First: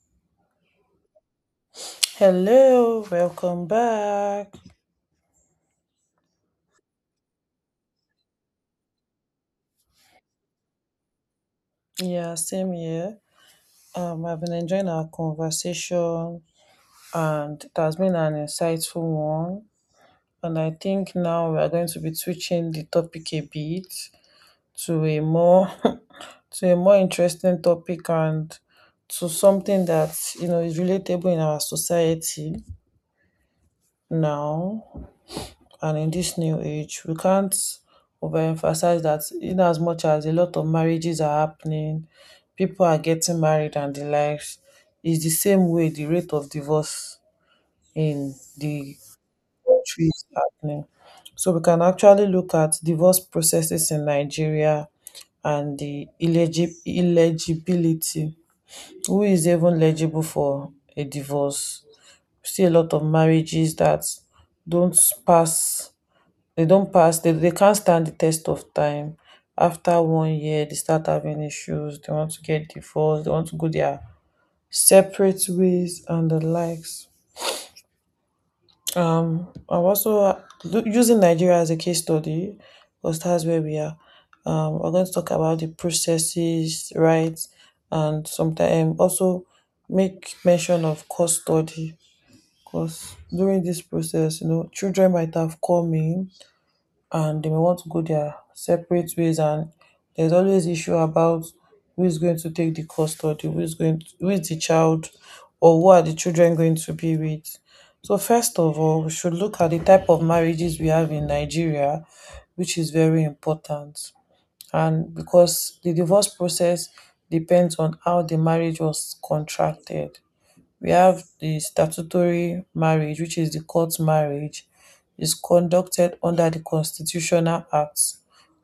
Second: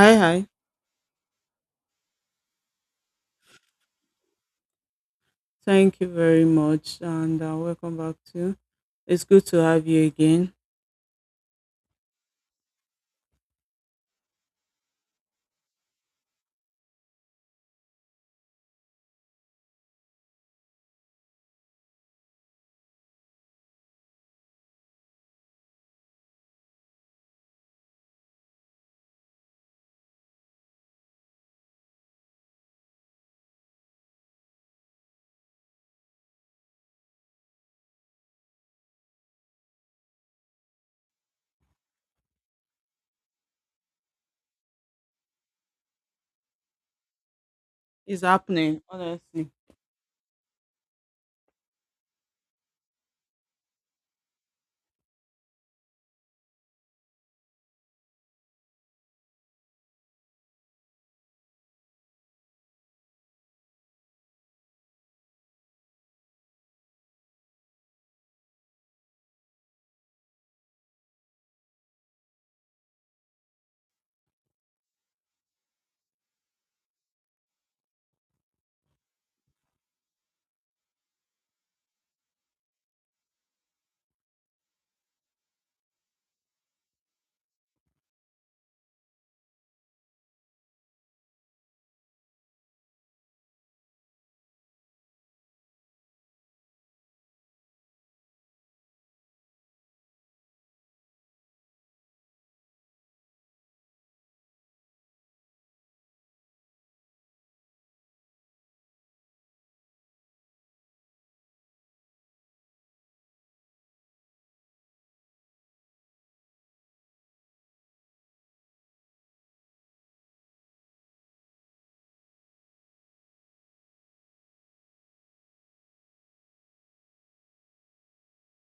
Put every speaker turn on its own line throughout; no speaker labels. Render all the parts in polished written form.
Hi, hi.
Hello, welcome back.
Thank you very much, and welcome back to. It's good to have you again.
Yeah, same here. I've been enjoying our conversation, and it has been an insightful one. And I think now we are going to be switching the topic a bit to a more to a more interesting topic, and to something that you know is relatable in our society now. And in this new age, we can't overemphasize that in as much as a lot of marriages are happening, people are getting married and the likes, it's the same way the rate of divorce
It's
in
happening,
the
honestly.
country is happening. So we can actually look at divorce processes in Nigeria and the illegibility, who is even legible for a divorce. We see a lot of marriages that don't pass, they can't stand the test of time. After one year, they start having issues, they want to get divorced, they want to go their separate ways and the likes. um I'm also using Nigeria as a case study, because that's where we are. We're going to talk about the processes, rights, and sometimes also make mention of custody, because during this process children might have come in, and they may want to go their separate ways, and there's always issue about who is going to take the custody, who is the child or who are the children going to be with. So first of all, we should look at the type of marriages we have in Nigeria, which is very important. And because the divorce process depends on how the marriage was contracted, we have the statutory marriage, which is the court marriage, is conducted under the Constitutional Act,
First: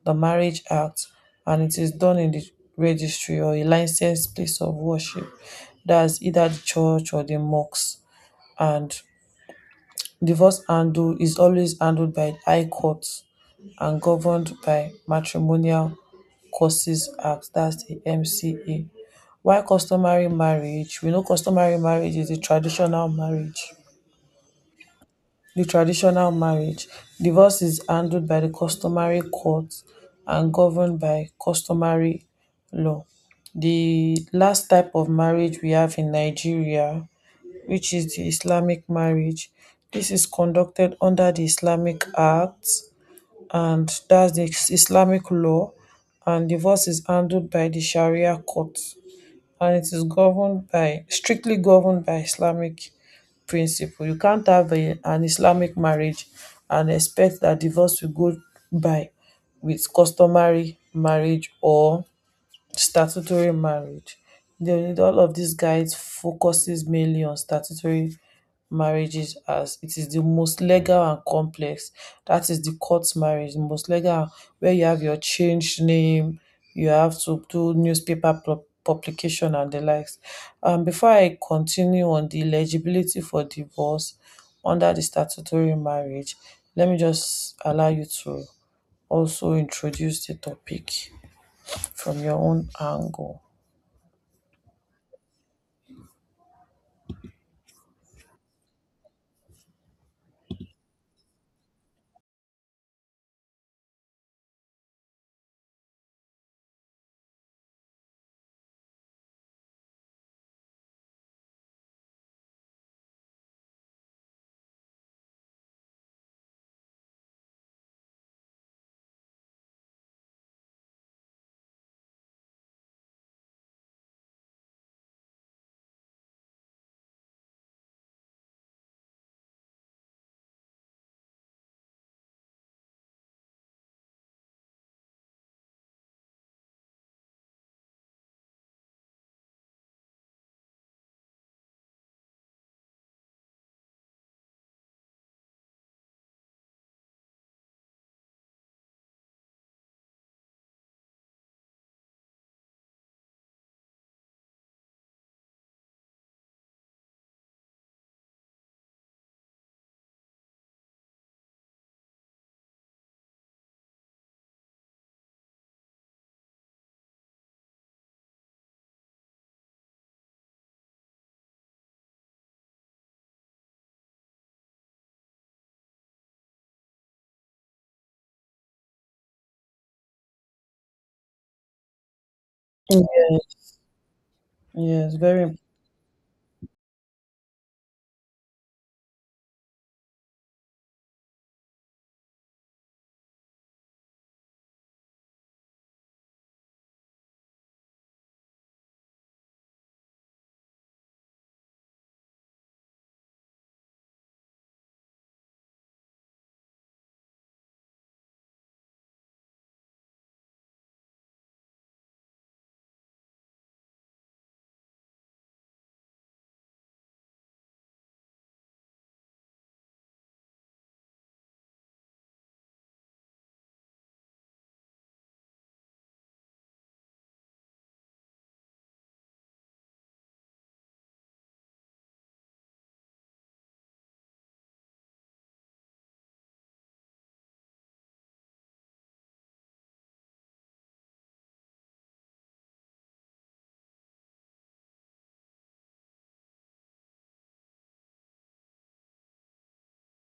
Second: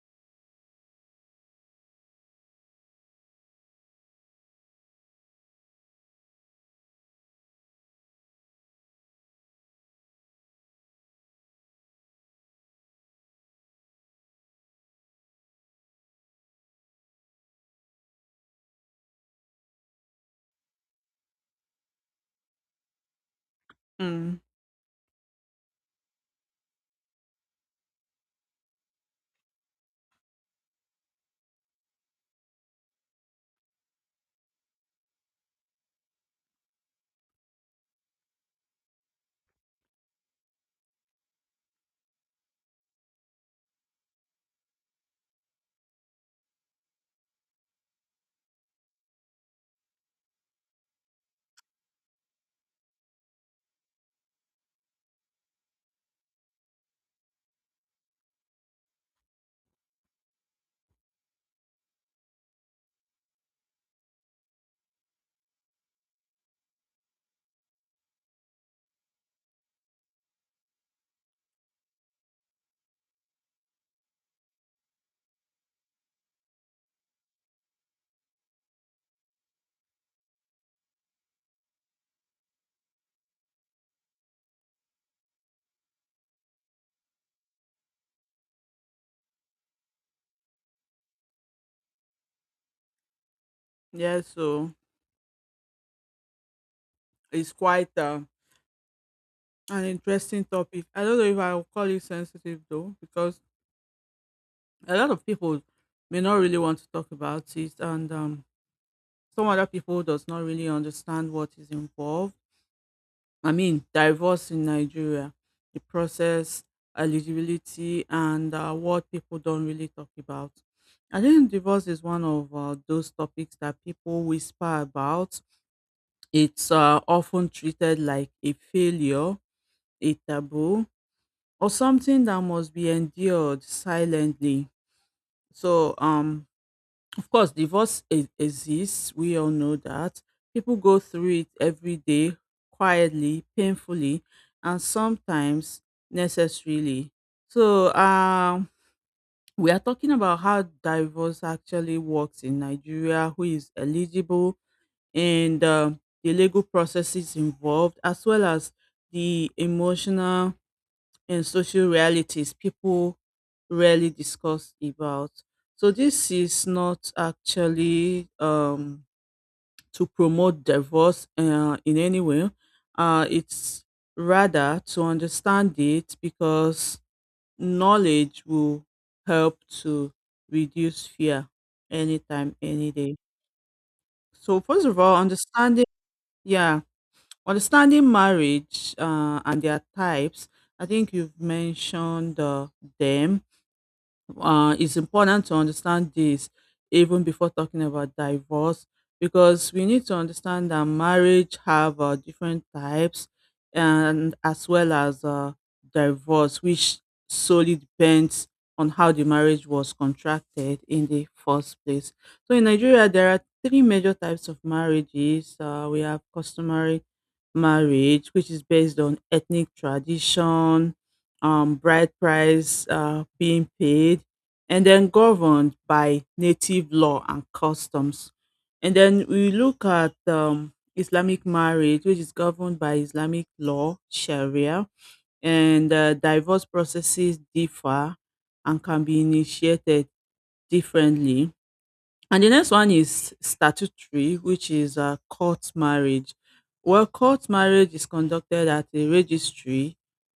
the Marriage Act, and it is done in the registry or a licensed place of worship. That's either the church or the mosque. And divorce handle is always handled by high courts and governed by Matrimonial Causes Act, that's the MCA. Why customary marriage, we know customary marriage is the traditional marriage.
Mm,
The traditional marriage, divorce is handled by the customary court and governed by customary law. The last type of marriage we have in Nigeria, which is the Islamic marriage. This is conducted under the Islamic Act, and that's the Islamic law, and divorce is handled by the Sharia court, and it is governed by strictly governed by Islamic principle. You can't have an Islamic marriage and expect that divorce will go by with customary marriage or statutory marriage. They All of these guides focuses mainly on statutory marriages as it is the most legal and complex. That is the court marriage, the most legal, where you have your changed name, you have to do newspaper publication and the likes. Before I continue on the eligibility for divorce under the statutory marriage, let me just allow you to also introduce the topic from your own angle.
yeah, so it's quite an interesting topic. I don't know if I'll call it sensitive though, because a lot of people may not really want to talk about it, and some other people does not really understand what is involved. I mean, divorce in Nigeria, the process, eligibility, and what people don't really talk about. I think divorce is one of those topics that people whisper about. It's often treated like a failure, a taboo, or something that must be endured silently. So, of course, exists. We all know that. People go through it every day, quietly, painfully, and sometimes necessarily. So, we are talking about how divorce actually works in Nigeria, who is eligible, and the legal processes involved, as well as the emotional and social realities people rarely discuss about. So this is not actually to promote divorce in any way. It's rather to understand it because knowledge will help to reduce fear anytime, any day.
Yes,
So first of
yes,
all,
very,
understanding, yeah, understanding marriage and their types. I think you've mentioned them, it's important to understand this even before talking about divorce, because we need to understand that marriage have different types, and as well as divorce, which solely depends on how the marriage was contracted in the first place. So in Nigeria, there are three major types of marriages. We have customary marriage, which is based on ethnic tradition, bride price being paid, and then governed by native law and customs. And then we look at Islamic marriage, which is governed by Islamic law, Sharia, and divorce processes differ and can be initiated differently. And the next one is statutory, which is court marriage. Well, court marriage is conducted at a registry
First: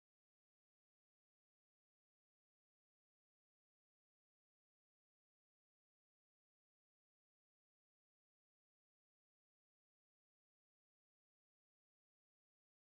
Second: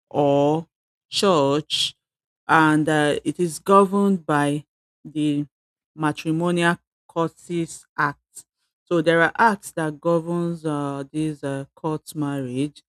or church, and it is governed by the Matrimonial Courts Act. So there are acts that governs this court marriage,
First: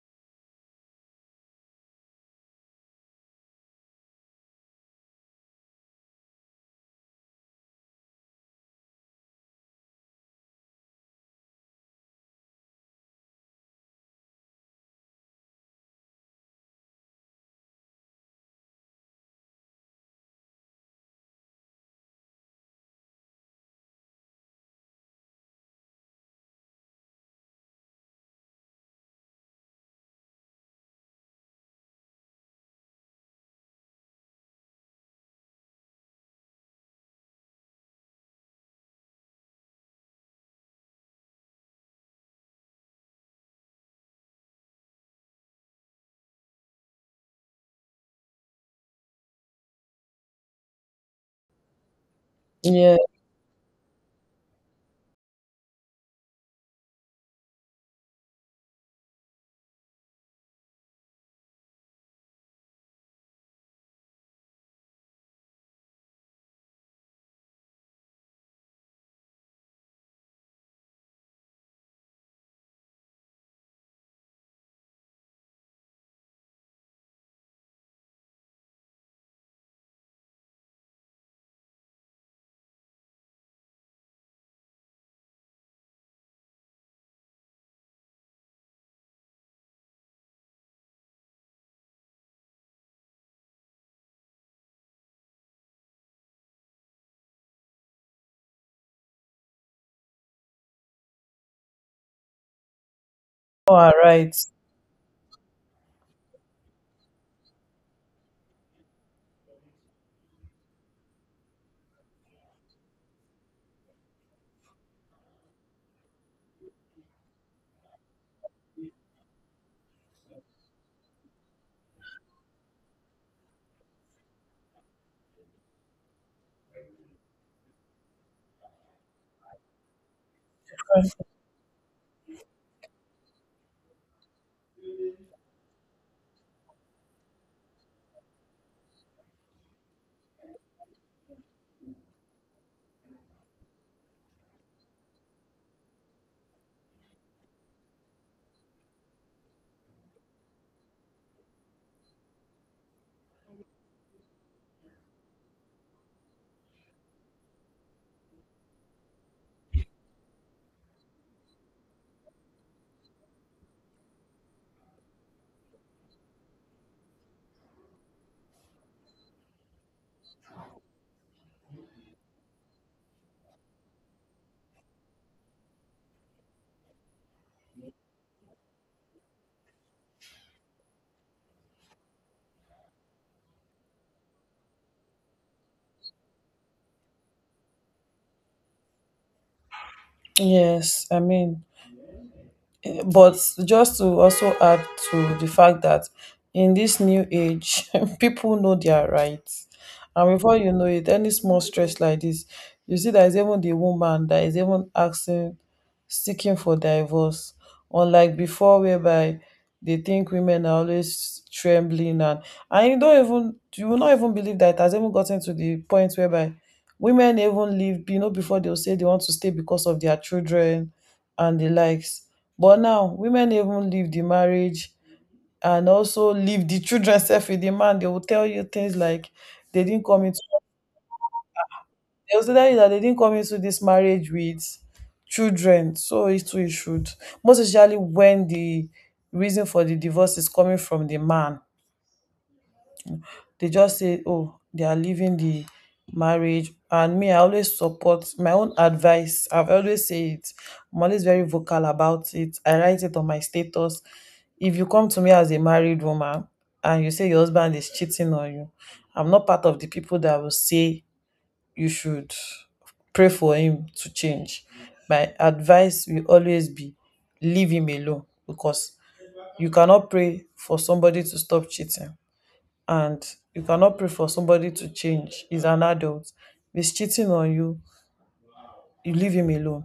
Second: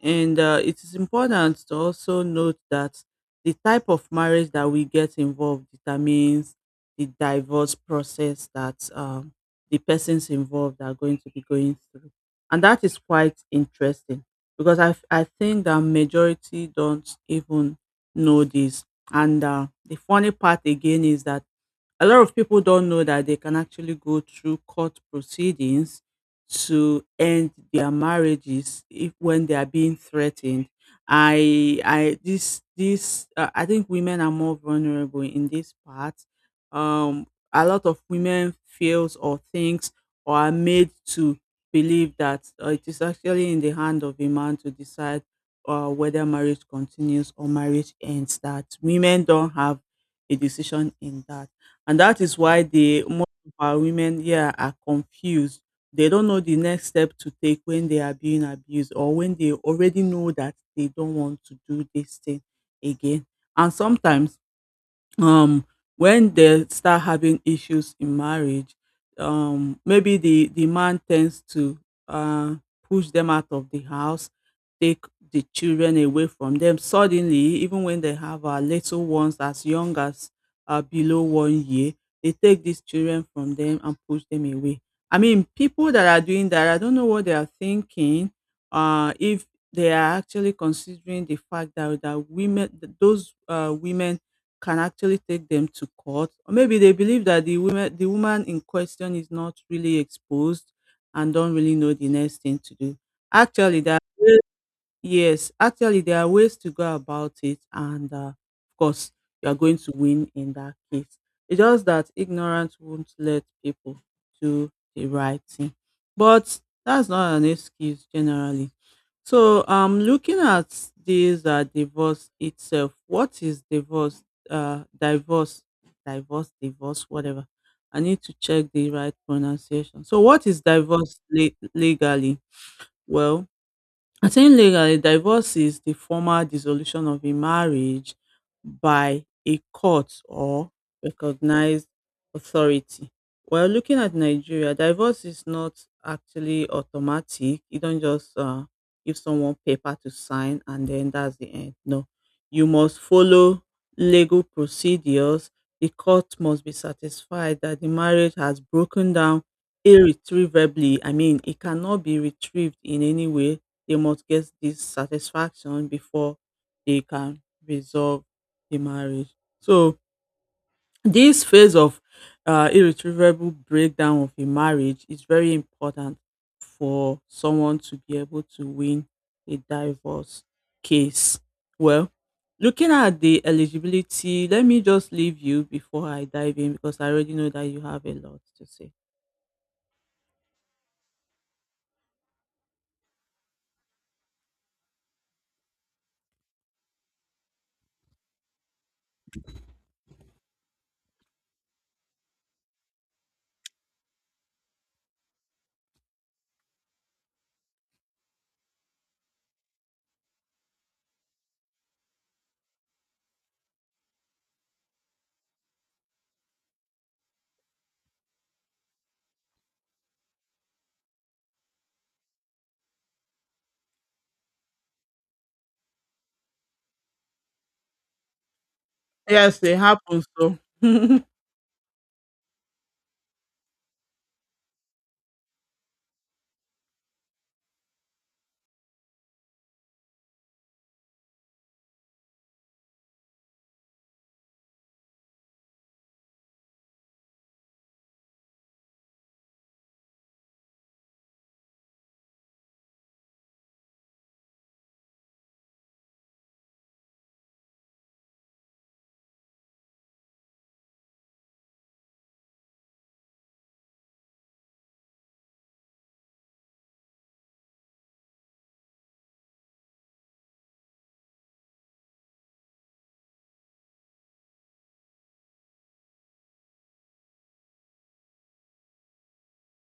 and it is important to also note that the type of marriage that we get involved determines the divorce process that the persons involved are going to be going through. And that is quite interesting because I think that majority don't even know this. And the funny part again is that a lot of people don't know that they can actually go through court proceedings to end their marriages if when they are being threatened. I this this I think women are more vulnerable in this part. um a lot of women feels or thinks or are made to believe that it is actually in the hand of a man to decide whether marriage continues or marriage ends, that women don't have a decision in that. And that is why
yeah,
the most of our women here are confused. They don't know the next step to take when they are being abused, or when they already know that they don't want to do this thing again. And sometimes, um when they start having issues in marriage, maybe the man tends to uh push them out of the house, take the children away from them suddenly, even when they have little ones as young as below 1 year. They take these children from them and push them away. I mean, people that are doing that, I don't know what they are thinking, if they are actually considering the fact that those women can actually take them to court. Or maybe they believe that the woman in question is not really exposed and don't really know the next thing to do. Actually
all
there are
right.
ways- Yes, actually there are ways to go about it, and of course you are going to win in that case. It's just that ignorance won't let people do the right thing. But that's not an excuse generally. So, looking at this divorce itself, what is divorce? Uh, divorce, divorce, whatever. I need to check the right pronunciation. So, what is legally? Well, I think legally, divorce is the formal dissolution of a marriage by a court or recognized authority. Well, looking at Nigeria, divorce is not actually automatic. You don't just give someone paper to sign and then that's the end. No, you must follow legal procedures. The court must be satisfied that the marriage has broken down irretrievably. I mean, it cannot be retrieved in any way. They must get this satisfaction before they can resolve the marriage. So this phase of irretrievable breakdown of a marriage is very important for someone to be able to win a divorce case. Well, looking at the eligibility, let me just leave you before I dive in because I already know that you have a lot to say.
Yes, I mean, but just to also add to the fact that in this new age people know their rights, and before you know it, any small stress like this, you see there is even the woman that is even asking seeking for divorce, unlike before, whereby they think women are always trembling, and you will not even believe that it has even gotten to the point whereby women even leave before they'll say they want to stay because of their children and the likes. But now women even leave the marriage, and also leave the children self with the man. They will tell you things like
Yes, it
they didn't
happens.
come into
So
they will tell you that, "Yeah, they didn't come into this marriage with children. So it too it should." Most especially when the reason for the divorce is coming from the man, they just say, oh, they are leaving the marriage. And me, I always support my own advice. I've always said it. I'm always very vocal about it. I write it on my status. If you come to me as a married woman and you say your husband is cheating on you, I'm not part of the people that will say you should pray for him to change. My advice will always be, leave him alone, because you cannot pray for somebody to stop cheating, and you cannot pray for somebody to change. He's an adult. If he's cheating on you, you leave him alone.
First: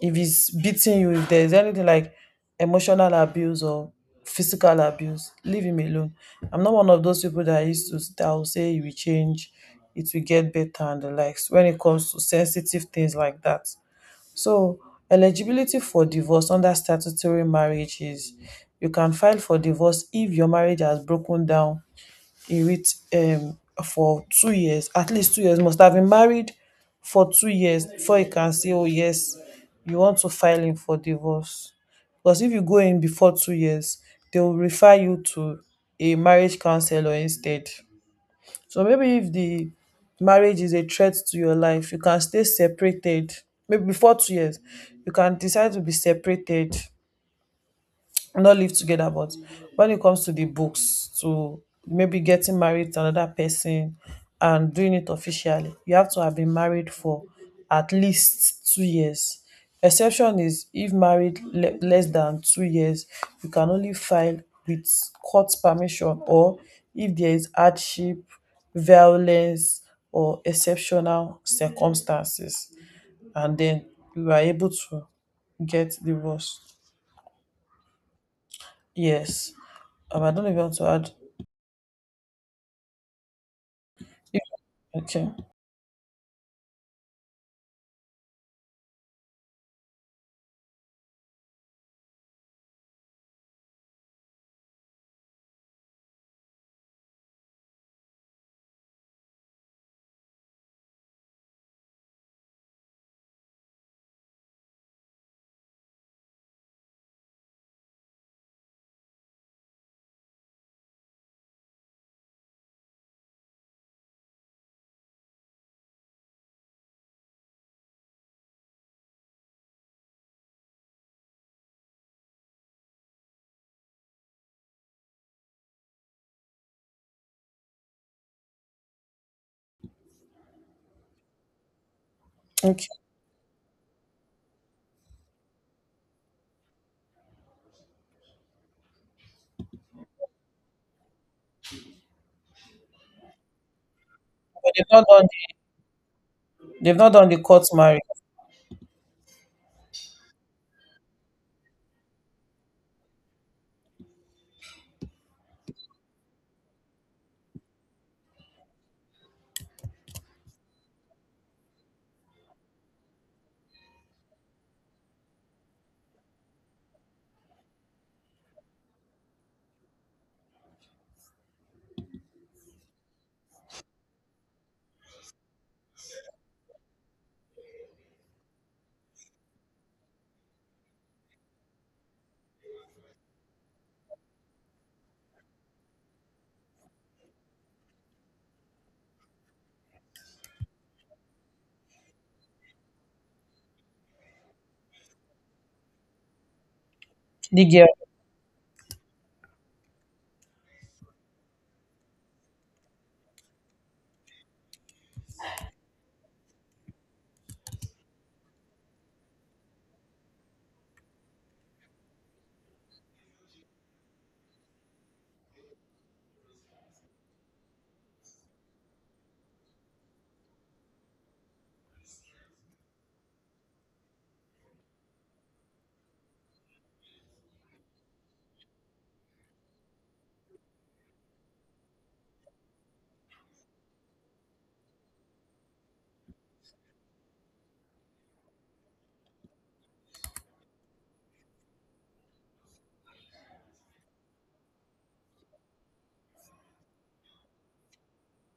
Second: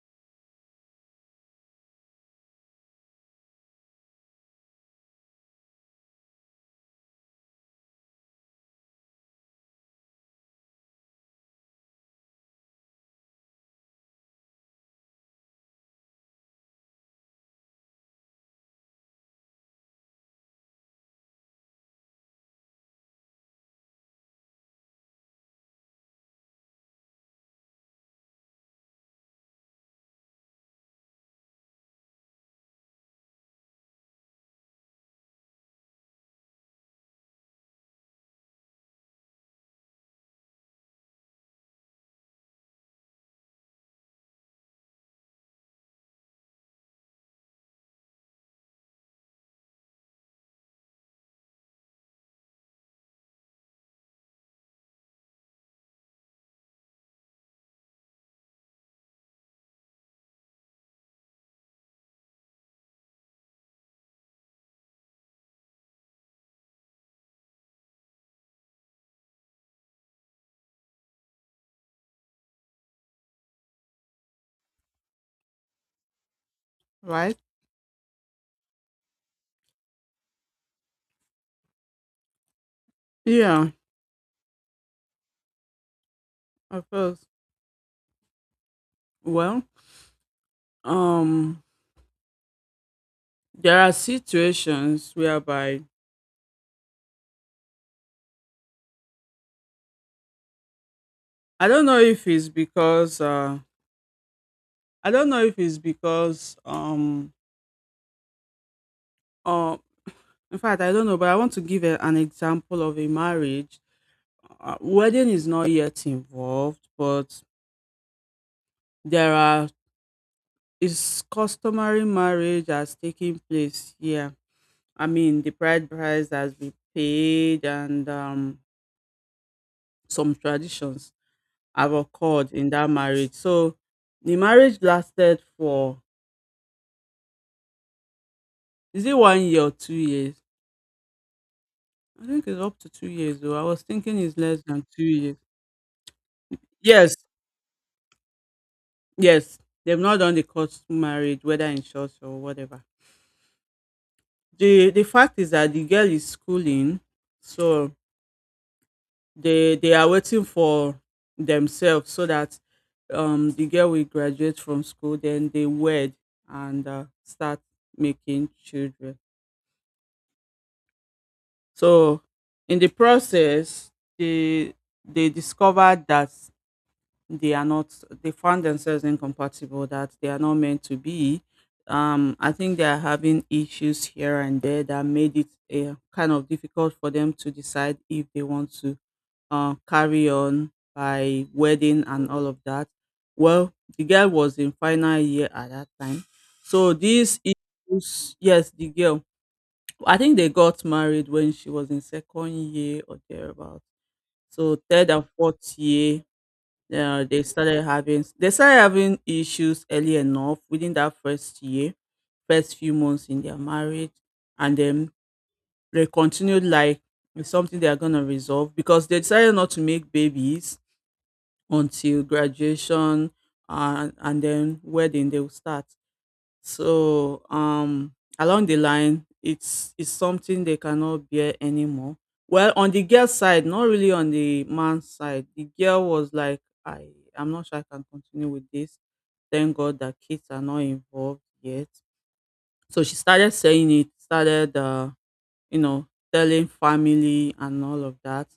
If he's beating you, if there's anything like emotional abuse or physical abuse, leave him alone. I'm not one of those people that used to that will say you will change, it will get better and the likes when it comes to sensitive things like that. So, eligibility for divorce under statutory marriage is, you can file for divorce if your marriage has broken down. He reach For 2 years, at least 2 years must have been married for 2 years before you can say, oh, yes, you want to file him for divorce, because if you go in before 2 years, they will refer you to a marriage counselor instead. So maybe if the marriage is a threat to your life, you can stay separated. Maybe before 2 years, you can decide to be separated, not live together. But when it comes to the books, to maybe getting married to another person and doing it officially, you have to have been married for at least 2 years. Exception is if married less than 2 years, you can only file with court permission, or if there is hardship, violence, or exceptional circumstances, and then you are able to get divorced.
right?
Yes. I don't know if you want to add.
Yeah,
Okay.
of course. Well, um there are situations whereby I don't know if it's because I don't know if it's because uh, in fact I don't know, but I want to give a, an example of a marriage. Wedding is not yet involved, but there are is customary marriage that's taking place here. I mean, the bride price has been paid, and some traditions have occurred in
Okay.
that marriage. So the marriage lasted for, is it 1 year or 2 years? I think it's up to 2 years though. I was thinking it's less
But
than
they've
two
not done
years.
the, they've not
Yes,
done the court marriage.
yes. They've not done the court marriage, whether in church or whatever. The fact is that the girl is schooling, so they are waiting for themselves, so that the girl will graduate from school, then they wed and start making children. So in the process, they they discovered that they are not. They found themselves incompatible. That they are not meant to be. I think they are having issues here and there that made it kind of difficult for them to decide if they want to carry on by wedding and all of that. Well, the girl was in final year at that time, so these
The girl.
issues. Yes, the girl, I think they got married when she was in second year or thereabout. So third and fourth year, they started having issues early enough within that first year, first few months in their marriage, and then they continued like it's something they are gonna resolve, because they decided not to make babies until graduation, and then wedding they will start. So along the line, it's something they cannot bear anymore. Well, on the girl side, not really on the man's side. The girl was like, I I'm not sure I can continue with this. Thank God that kids are not involved yet. So she started saying it, started you know, telling family and all of that,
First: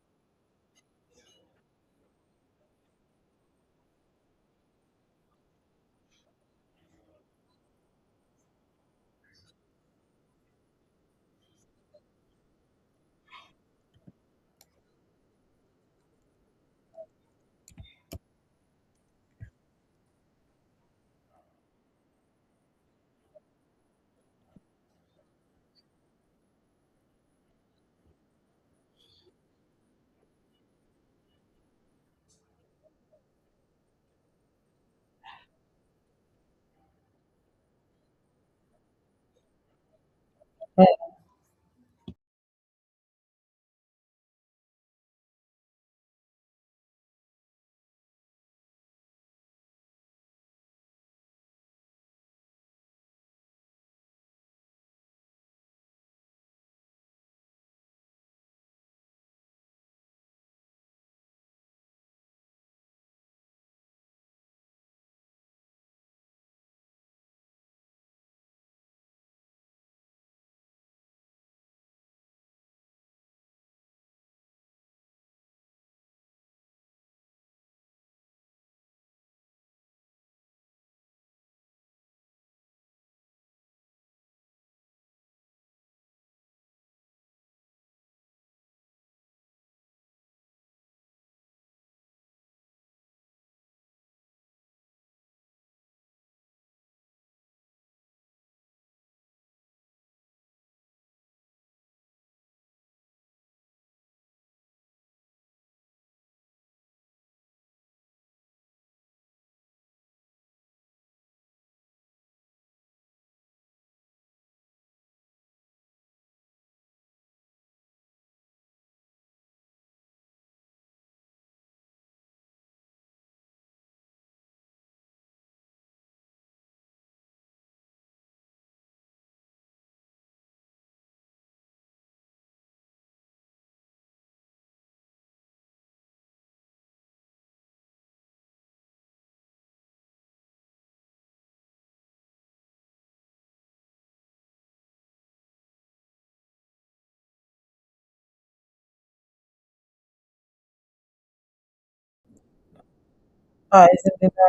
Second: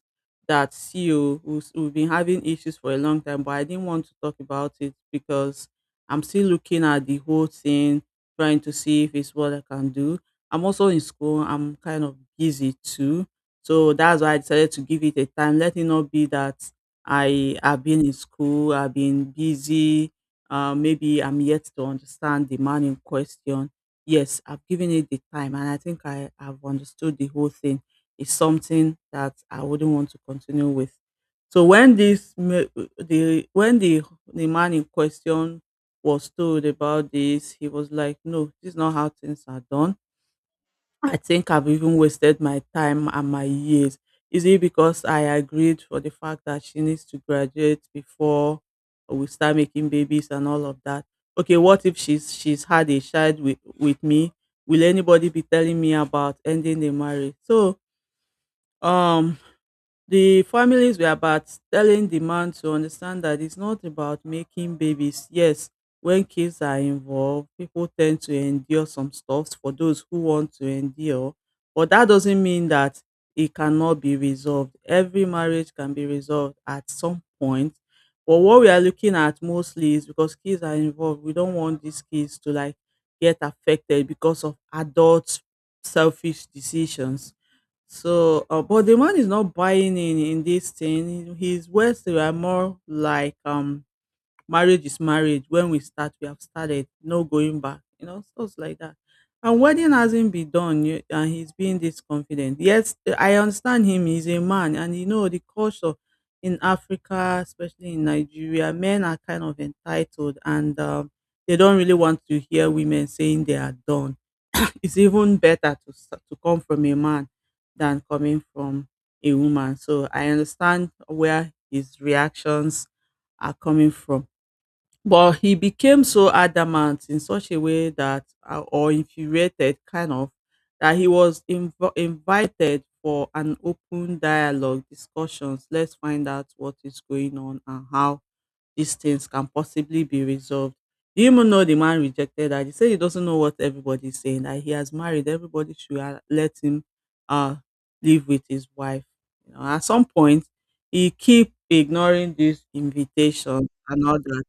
that see oh, who's, we've been having issues for a long time, but I didn't want to talk about it, because I'm still looking at the whole thing, trying to see if it's what I can do. I'm also in school. I'm kind of busy too, so that's why I decided to give it a time. Let it not be that I have been in school, I've been busy. Maybe I'm yet to understand the man in question. Yes, I've given it the time and I think I have understood the whole thing. It's something that I wouldn't want to continue with. So when this ma- the when the man in question was told about this, he was like, "No, this is not how things are done. I think I've even wasted my time and my years. Is it because I agreed for the fact that she needs to graduate before we start making babies and all of that? Okay, what if she's had a child with me? Will anybody be telling me about ending the marriage?" So, um, the families were about telling the man to understand that it's not about making babies. Yes, when kids are involved, people tend to endure some stuff for those who want to endure. But that doesn't mean that it cannot be resolved. Every marriage can be resolved at some point. But what we are looking at mostly is because kids are involved. We don't want these kids to like get affected because of adult selfish decisions. So, but the man is not buying in this thing. His words, they were more like, marriage is marriage. When we start, we have started. No going back. You know, stuff like that. And wedding hasn't been done yet, and he's being this confident. Yes, I understand him. He's a man, and you know the culture in Africa, especially in Nigeria, men are kind of entitled, and they don't really want to hear women saying they are done. It's even better to to come from a man than coming from a woman. So I understand where his reactions are coming from. But he became so adamant in such a way that, or infuriated kind of, that he was invited for an open dialogue, discussions. Let's find out what is going on and how these things can possibly be resolved. Do you even know the man rejected her? He said he doesn't know what everybody's saying, that he has married, everybody should let him uh live with his wife. You know, at some point he keep ignoring this invitation
Is
and
it
all
the
that.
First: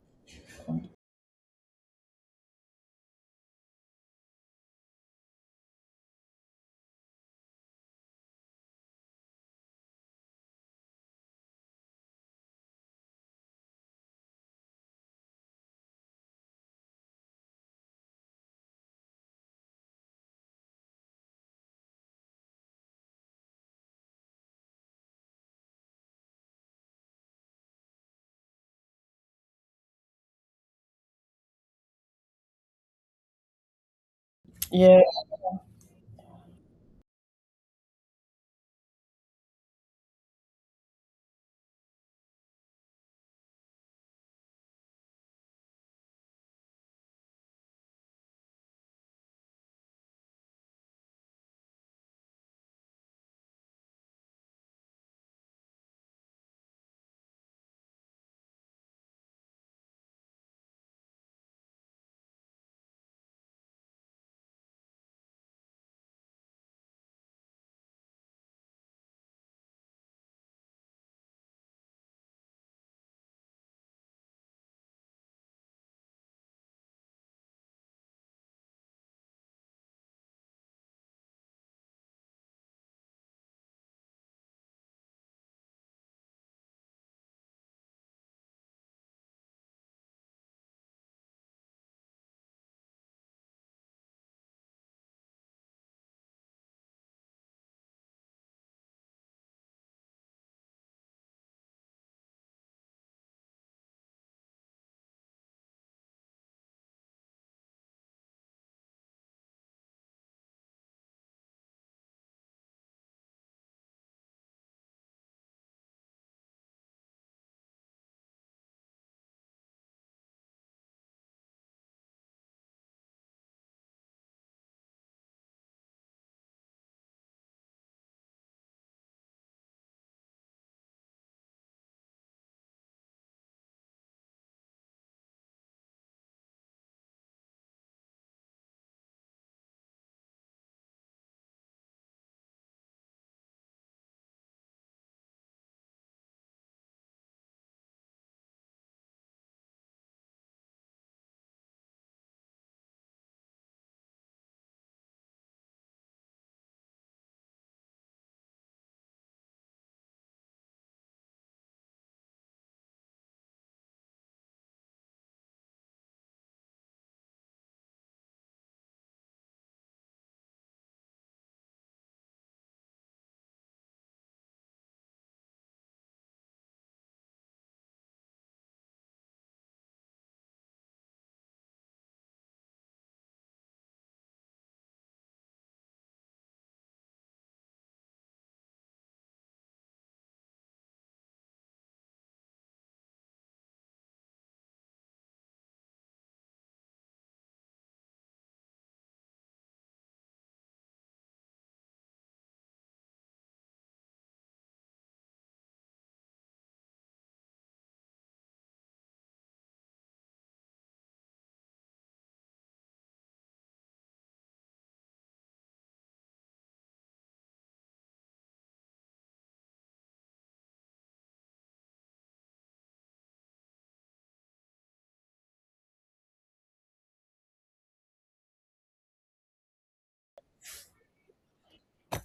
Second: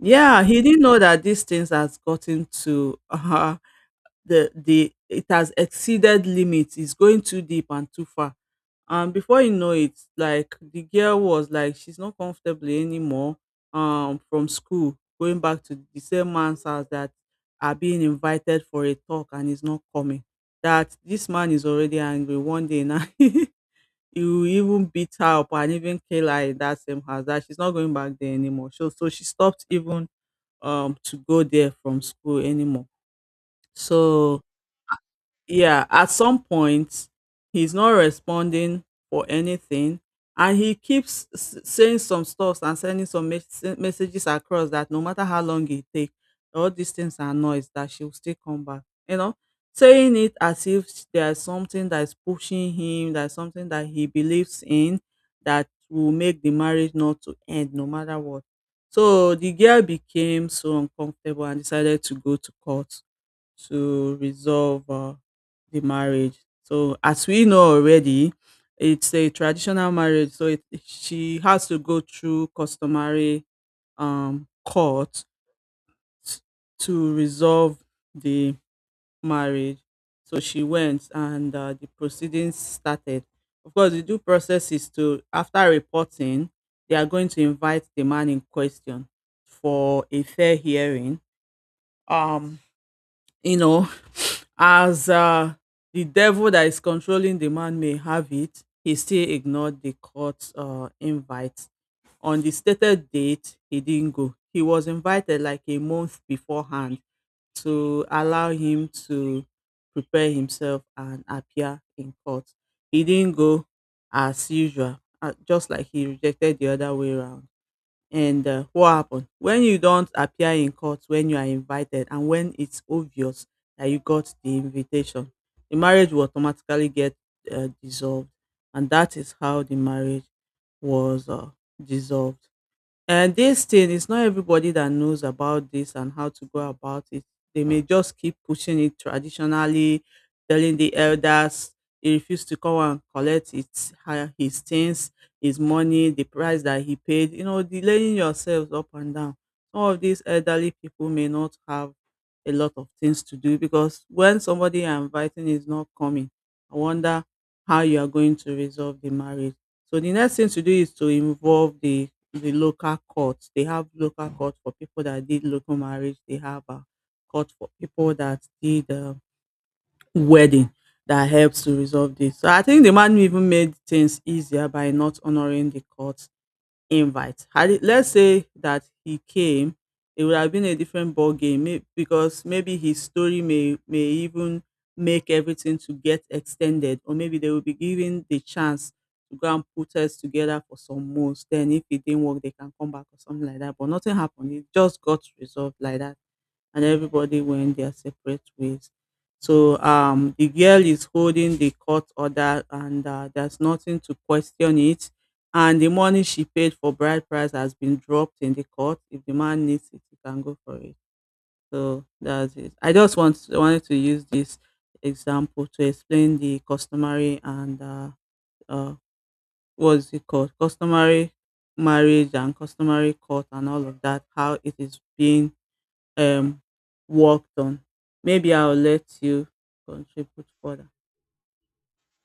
Yeah, he didn't know that these things has gotten to the it has exceeded limits. It's going too deep and too far. And before you know it, like the girl was like she's not comfortable anymore. From school, going back to the same man's house that are being invited for a talk and is not coming. That this man is already angry. One day now, he will even beat her up and even kill her in that same house. That she's not going back there anymore. So she stopped even to go there from school anymore. So
Yeah.
yeah, at some point he's not responding for anything, and he keeps saying some stuff and sending some messages across that no matter how long it takes, all these things are noise, that she will still come back, you know saying it as if there's something that is pushing him, there's something that he believes in that will make the marriage not to end no matter what. So the girl became so uncomfortable and decided to go to court to resolve the marriage. So, as we know already, it's a traditional marriage, so it, she has to go through customary court t- to resolve the marriage. So she went, and the proceedings started. Of course, the due process is to after reporting, they are going to invite the man in question for a fair hearing. Um, you know, as the devil that is controlling the man may have it, he still ignored the court's invite. On the stated date, he didn't go. He was invited like a month beforehand to allow him to prepare himself and appear in court. He didn't go as usual, just like he rejected the other way around. And what happened? When you don't appear in court when you are invited and when it's obvious that you got the invitation, the marriage will automatically get dissolved. And that is how the marriage was dissolved. And this thing is not everybody that knows about this and how to go about it. They may just keep pushing it traditionally, telling the elders he refused to come and collect his things, his money, the price that he paid. You know, delaying yourselves up and down. Some of these elderly people may not have a lot of things to do, because when somebody you're inviting is not coming, I wonder how you are going to resolve the marriage. So the next thing to do is to involve the local court. They have local court for people that did local marriage. They have a court for people that did wedding that helps to resolve this. So I think the man even made things easier by not honoring the court invite. Had it, let's say that he came, it would have been a different ball game, because maybe his story may even make everything to get extended, or maybe they will be given the chance to go and put us together for some months. Then, if it didn't work, they can come back or something like that. But nothing happened. It just got resolved like that, and everybody went their separate ways. So the girl is holding the court order, and there's nothing to question it. And the money she paid for bride price has been dropped in the court. If the man needs it, he can go for it. So that's it. I just wanted to use this example to explain the customary and uh, what's it called? Customary marriage and customary court and all of that. How it is being um work done. Maybe I'll let you contribute further.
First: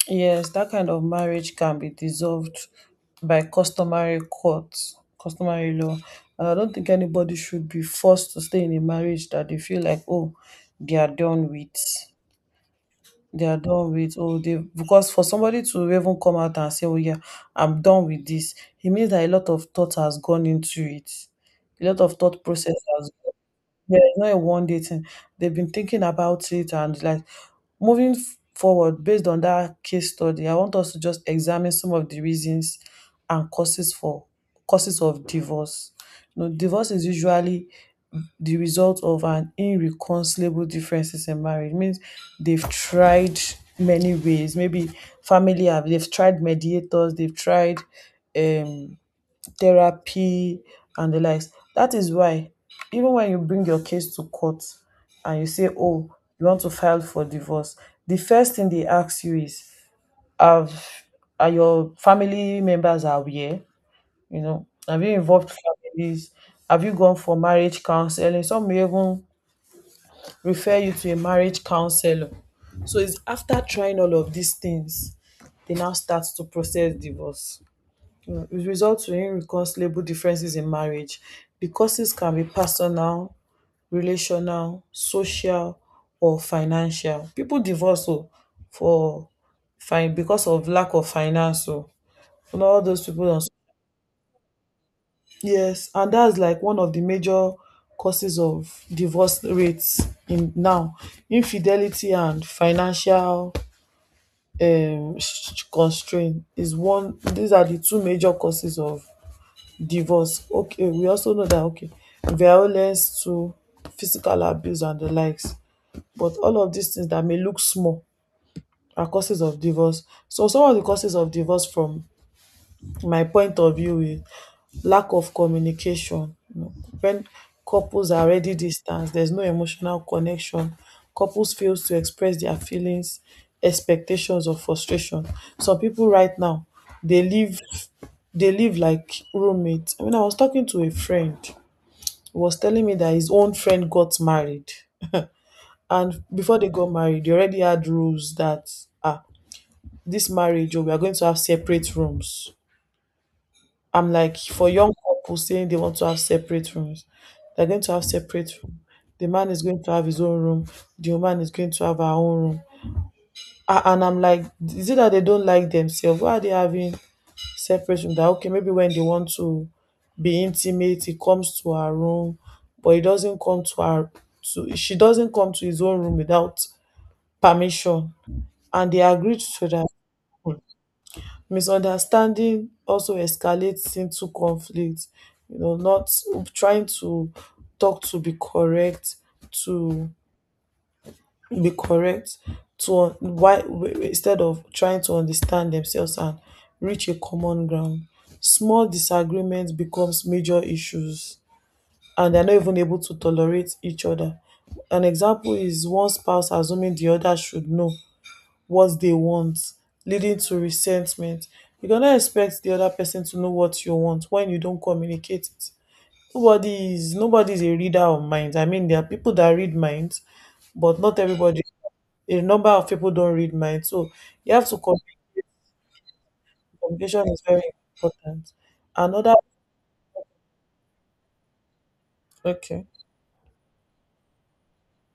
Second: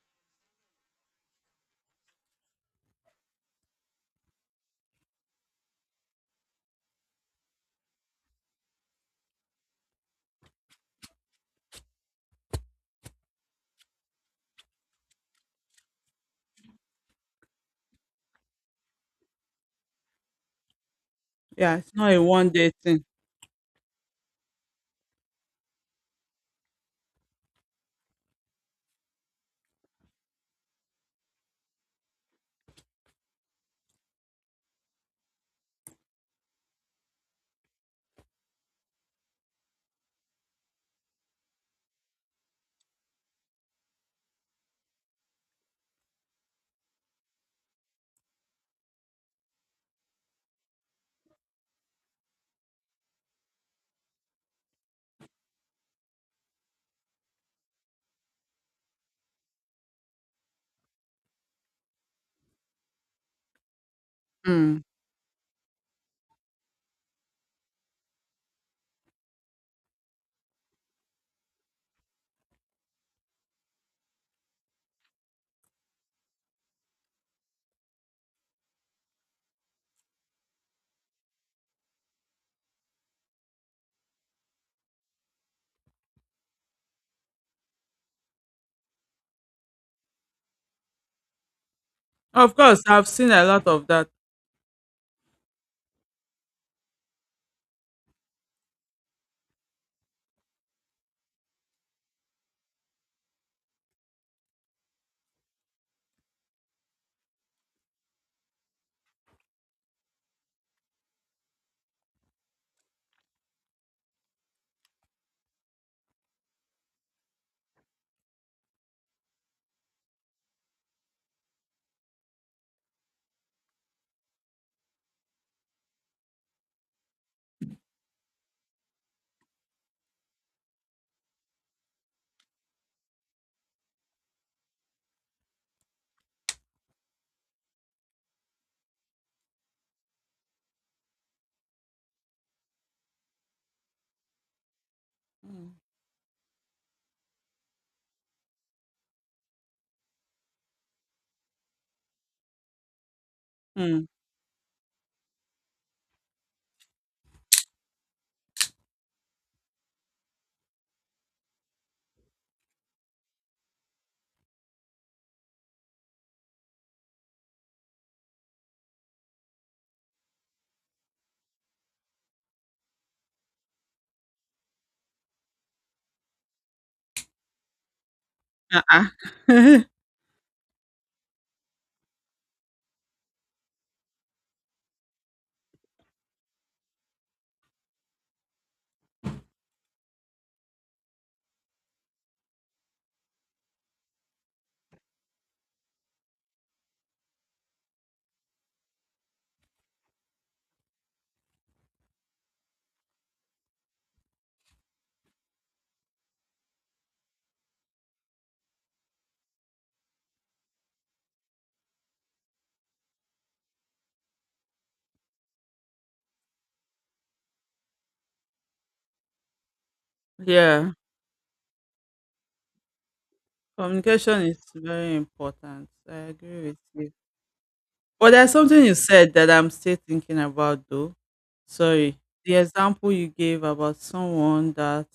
Yes, that kind of marriage can be dissolved by customary court, customary law. And I don't think anybody should be forced to stay in a marriage that they feel like, oh, they are done with. They are done with, oh, they, because for somebody to even come out and say, oh yeah, I'm done with this, it means that a lot of thought has gone into it.
Yeah,
A
it's
lot
not
of
a
thought
one day
process
thing.
has. Yeah, it's not a one day thing. They've been thinking about it, and like moving forward. Based on that case study, I want us to just examine some of the reasons and causes of divorce. You know, divorce is usually the result of an irreconcilable differences in marriage. It means they've tried many ways. Maybe family have they've tried mediators, they've tried um therapy and the likes. That is why even when you bring your case to court and you say, oh, you want to file for divorce, the first thing they ask you is, Have are your family members aware? You know,
Mm.
have you involved families? Have you gone for marriage counseling? Some may even refer you to a marriage counselor. So it's after trying all of these things, they now start to process divorce. It results in irreconcilable differences in marriage. The causes can be personal, relational, social or financial. People divorce, oh, for fine because of lack of finance, oh.
Of
You know all
course, I've
those people.
seen
On
a lot of that.
yes, and that's like one of the major causes of divorce rates in now. Infidelity and financial constraint is one, these are the two major causes of divorce. Okay, we also know that, okay, violence to physical abuse and di likes, but all of dis things dat may look small are causes of divorce. So some of di causes of divorce from my point of view is lack of communication. You know, when couples are already distant, there's no emotional connection. Couples fails to express their feelings, expectations, or frustration. Some people right now, they live they live like roommates. I mean, I was talking to a friend who was telling me that his own friend got married.
Mm.
And before they got married, they already had rules that, ah, this marriage, oh, we are going to have separate rooms.
Mm.
I'm like, for young couples saying they want to have separate rooms, they're going to have separate room. The man is going to have his own room. The woman is going to have her own room. And I'm like, is it that they don't like themselves? Why are they having separate room? That okay, maybe when they want to be intimate, he comes to her room, but he doesn't come to her. To she doesn't come to his own room without permission, and they agreed to
Uh-uh.
that misunderstanding also escalates into conflict. Not trying to talk to be correct, to be correct to why, instead of trying to understand themselves and reach a common ground, small disagreements becomes major issues and they're not even able to tolerate each other. An example is one spouse assuming the other should know what they want, leading to resentment. You cannot expect the other person to know what you want when you don't communicate it. Nobody is a reader of minds. I mean, there are people that read minds,
Yeah,
but not everybody. A number of people don't read minds, so
communication
you
is
have to communicate.
very important. I agree with you.
Communication is very
But there's
important.
something you said
Another
that I'm still thinking about though. Sorry. The
okay,
example you gave about someone that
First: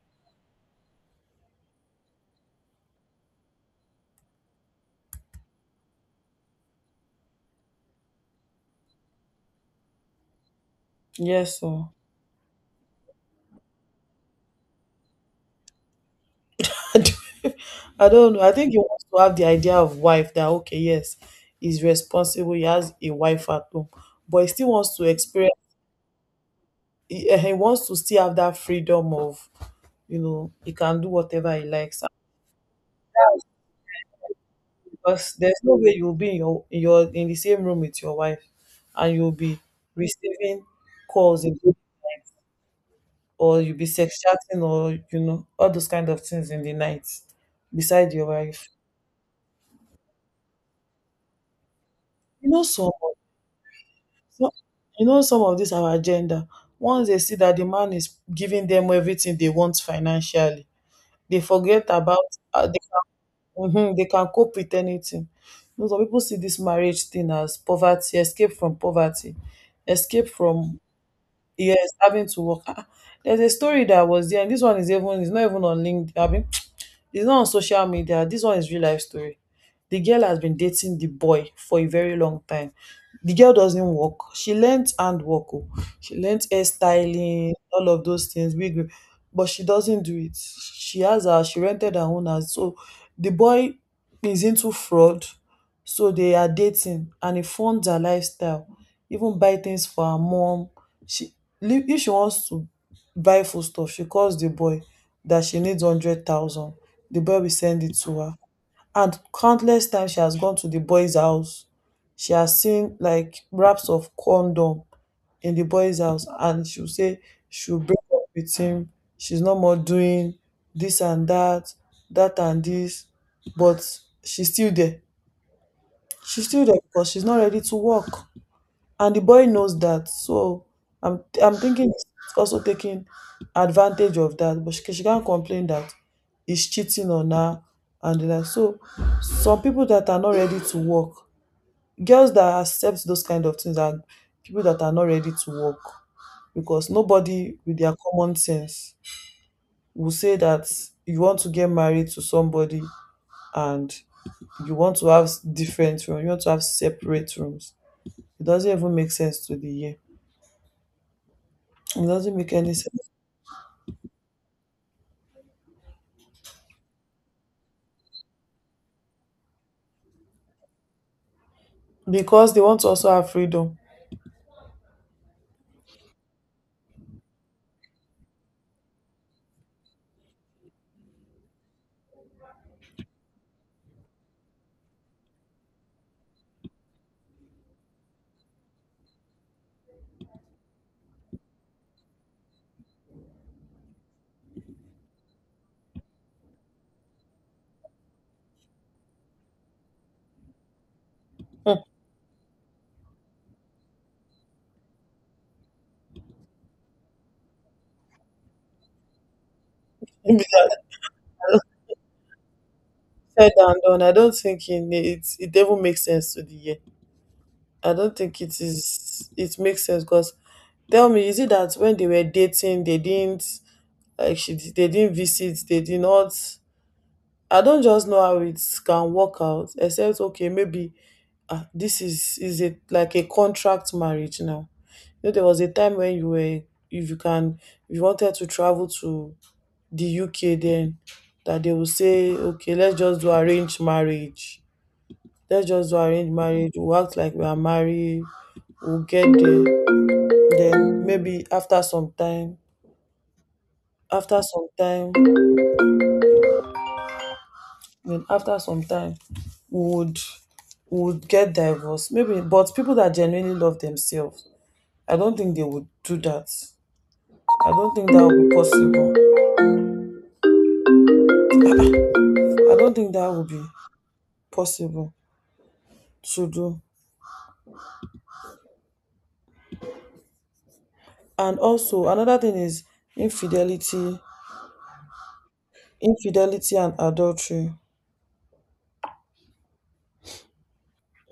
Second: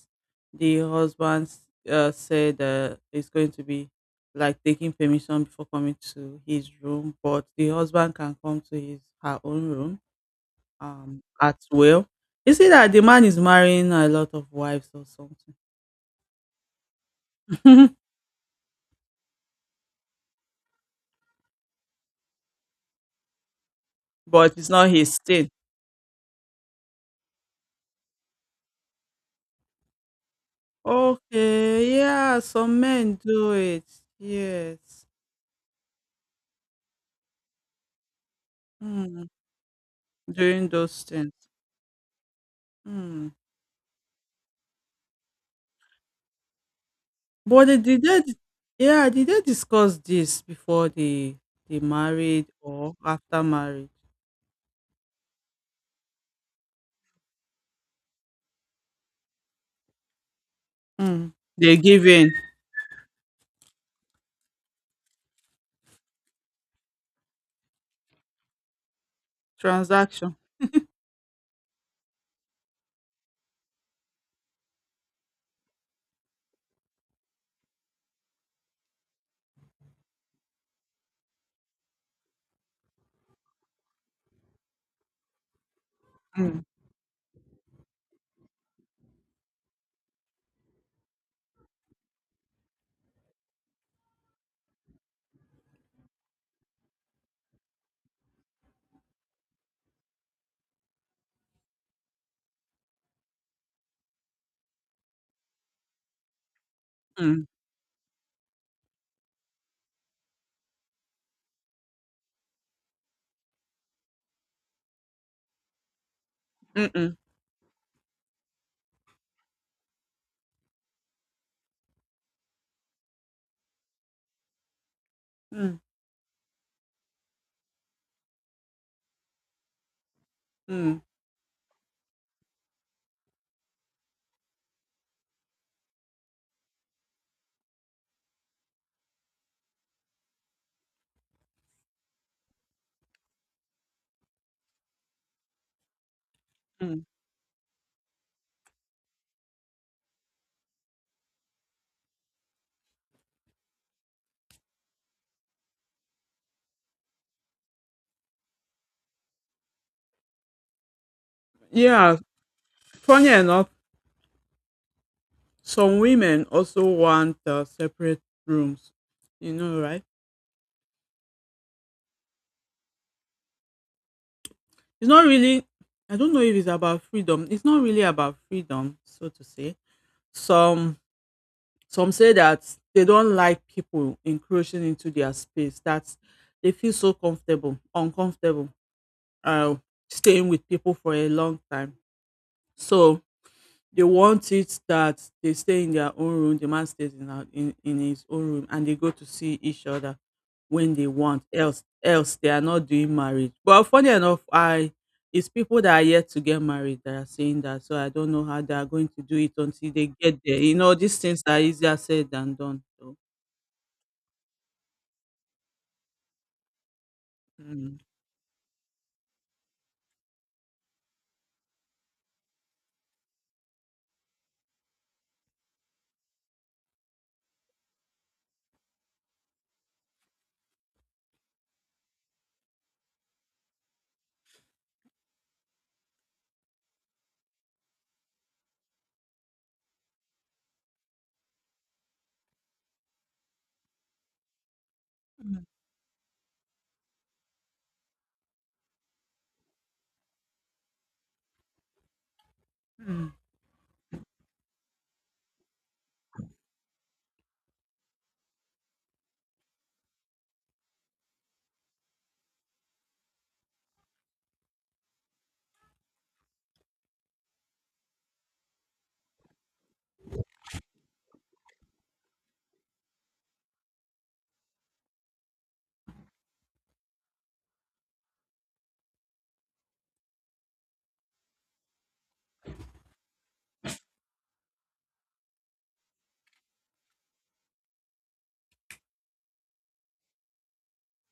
the husband said is going to be like taking permission before coming to his room, but the husband can come to his her own room at
yes, so
will. Is it that the man is marrying a lot of wives or something?
I don't I don't know. I think you want to have the idea of wife that okay, yes, is responsible. He has a wife at home, but he
But it's
still
not
wants to
his thing.
experience he wants to still have that freedom of, he can do whatever he
Okay,
likes,
yeah, some men do it. Yes.
because there's no way you'll be in your in the same room with your wife and
Hmm.
you'll be receiving
During those things.
calls in-
Mm.
or you'll be sex chatting, or all those kind of things in the night
But they, did
beside
they,
your wife.
yeah, did they discuss this before they married
you know some
or
of-
after marriage?
some- some of this our agenda, once they see that the man is giving them everything they want financially,
Mm.
they
They
forget
give
about
in.
uh, Mhm, they can cope with anything. You know, some people see this marriage thing as poverty, escape from poverty, escape
Transaction.
from, yes, having to work. There's a story that was there, and this one is even it's not even on LinkedIn. It's not on social media. This one is real life story. The girl has been dating the boy for a very long time. The girl doesn't work. She learnt handwork. Oh. She learnt
Mm.
hairstyling, all of those things, wig, but she doesn't do it. She rented her own house. So the boy is into fraud. So they are dating and he funds her lifestyle. Even buy things for her mom. She, if she wants to buy food stuff, she calls the boy that she needs 100,000, the boy
Mm.
will send it to her. And countless times she has gone to the boy's house. She has seen like wraps of condom in the boy's house and she'll
Mm-mm.
say she'll break up with him. She's no more doing this and that, that and this. But she's still there.
Mm.
She's still there because she's not ready to work. And the boy knows that. So
Mm.
I'm thinking he's also taking advantage of that. But she can't complain that he's cheating on her and the like. So some people that are not ready to work, girls that accept those kind of things are people that are not ready to work. Because
Mm.
nobody with their common sense will say that you want to get married to somebody and you want to have different rooms, you want to have separate rooms. It doesn't even make sense to the year. It
Yeah,
doesn't make any sense
funny enough, some women also want separate rooms. You know, right?
because they want to also have freedom.
It's not really. I don't know if it's about freedom. It's not really about freedom, so to say. Some Some say that they don't like people encroaching into their space, that they feel so uncomfortable, uh, staying with people for a long time. So they want it that they stay in their own room, the man stays in his own room, and they go to see each other when they want,
Hmm.
else they are not doing marriage. But funny enough, I It's people that are yet to get married that are saying that. So I don't know how they are going to do it until they get
Maybe
there. You
that
know, these things are easier said than done. So
said and done. I don't think it even makes sense to the year. I
mm,
don't think it is. It makes sense because tell me, is it that when they were dating, they didn't like she they didn't visit, they did not. I don't just know how it can work out. Except okay, maybe this is it like a contract marriage now. You know, there was a time when you were if you can if you wanted to travel to the UK, then that they will say, okay, let's just do arranged marriage.
mm,
Let's just do arranged marriage. We'll act like we are married. We'll get there. Then maybe
mm.
after some time, then after some time, we would, we would get divorced. Maybe, but people that genuinely love themselves, I don't think they would do that. I don't think that would be possible. I don't think that would be possible to do. And also another thing is infidelity. Infidelity and adultery,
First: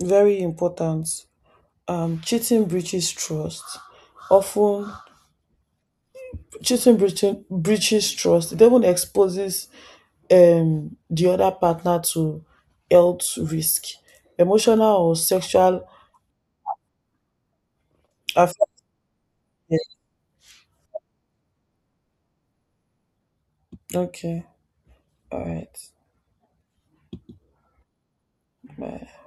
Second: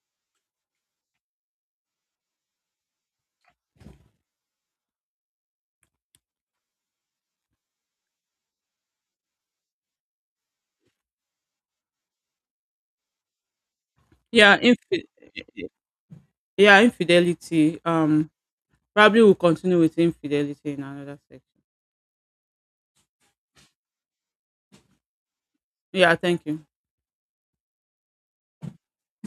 very important. Cheating breaches trust. Often, breaches trust. It even exposes the other partner to health risk,
Yeah,
emotional
infi
or sexual
yeah, infidelity.
affection.
Probably we'll continue with infidelity in another section.
Okay, all right,
Yeah, thank you.
bye.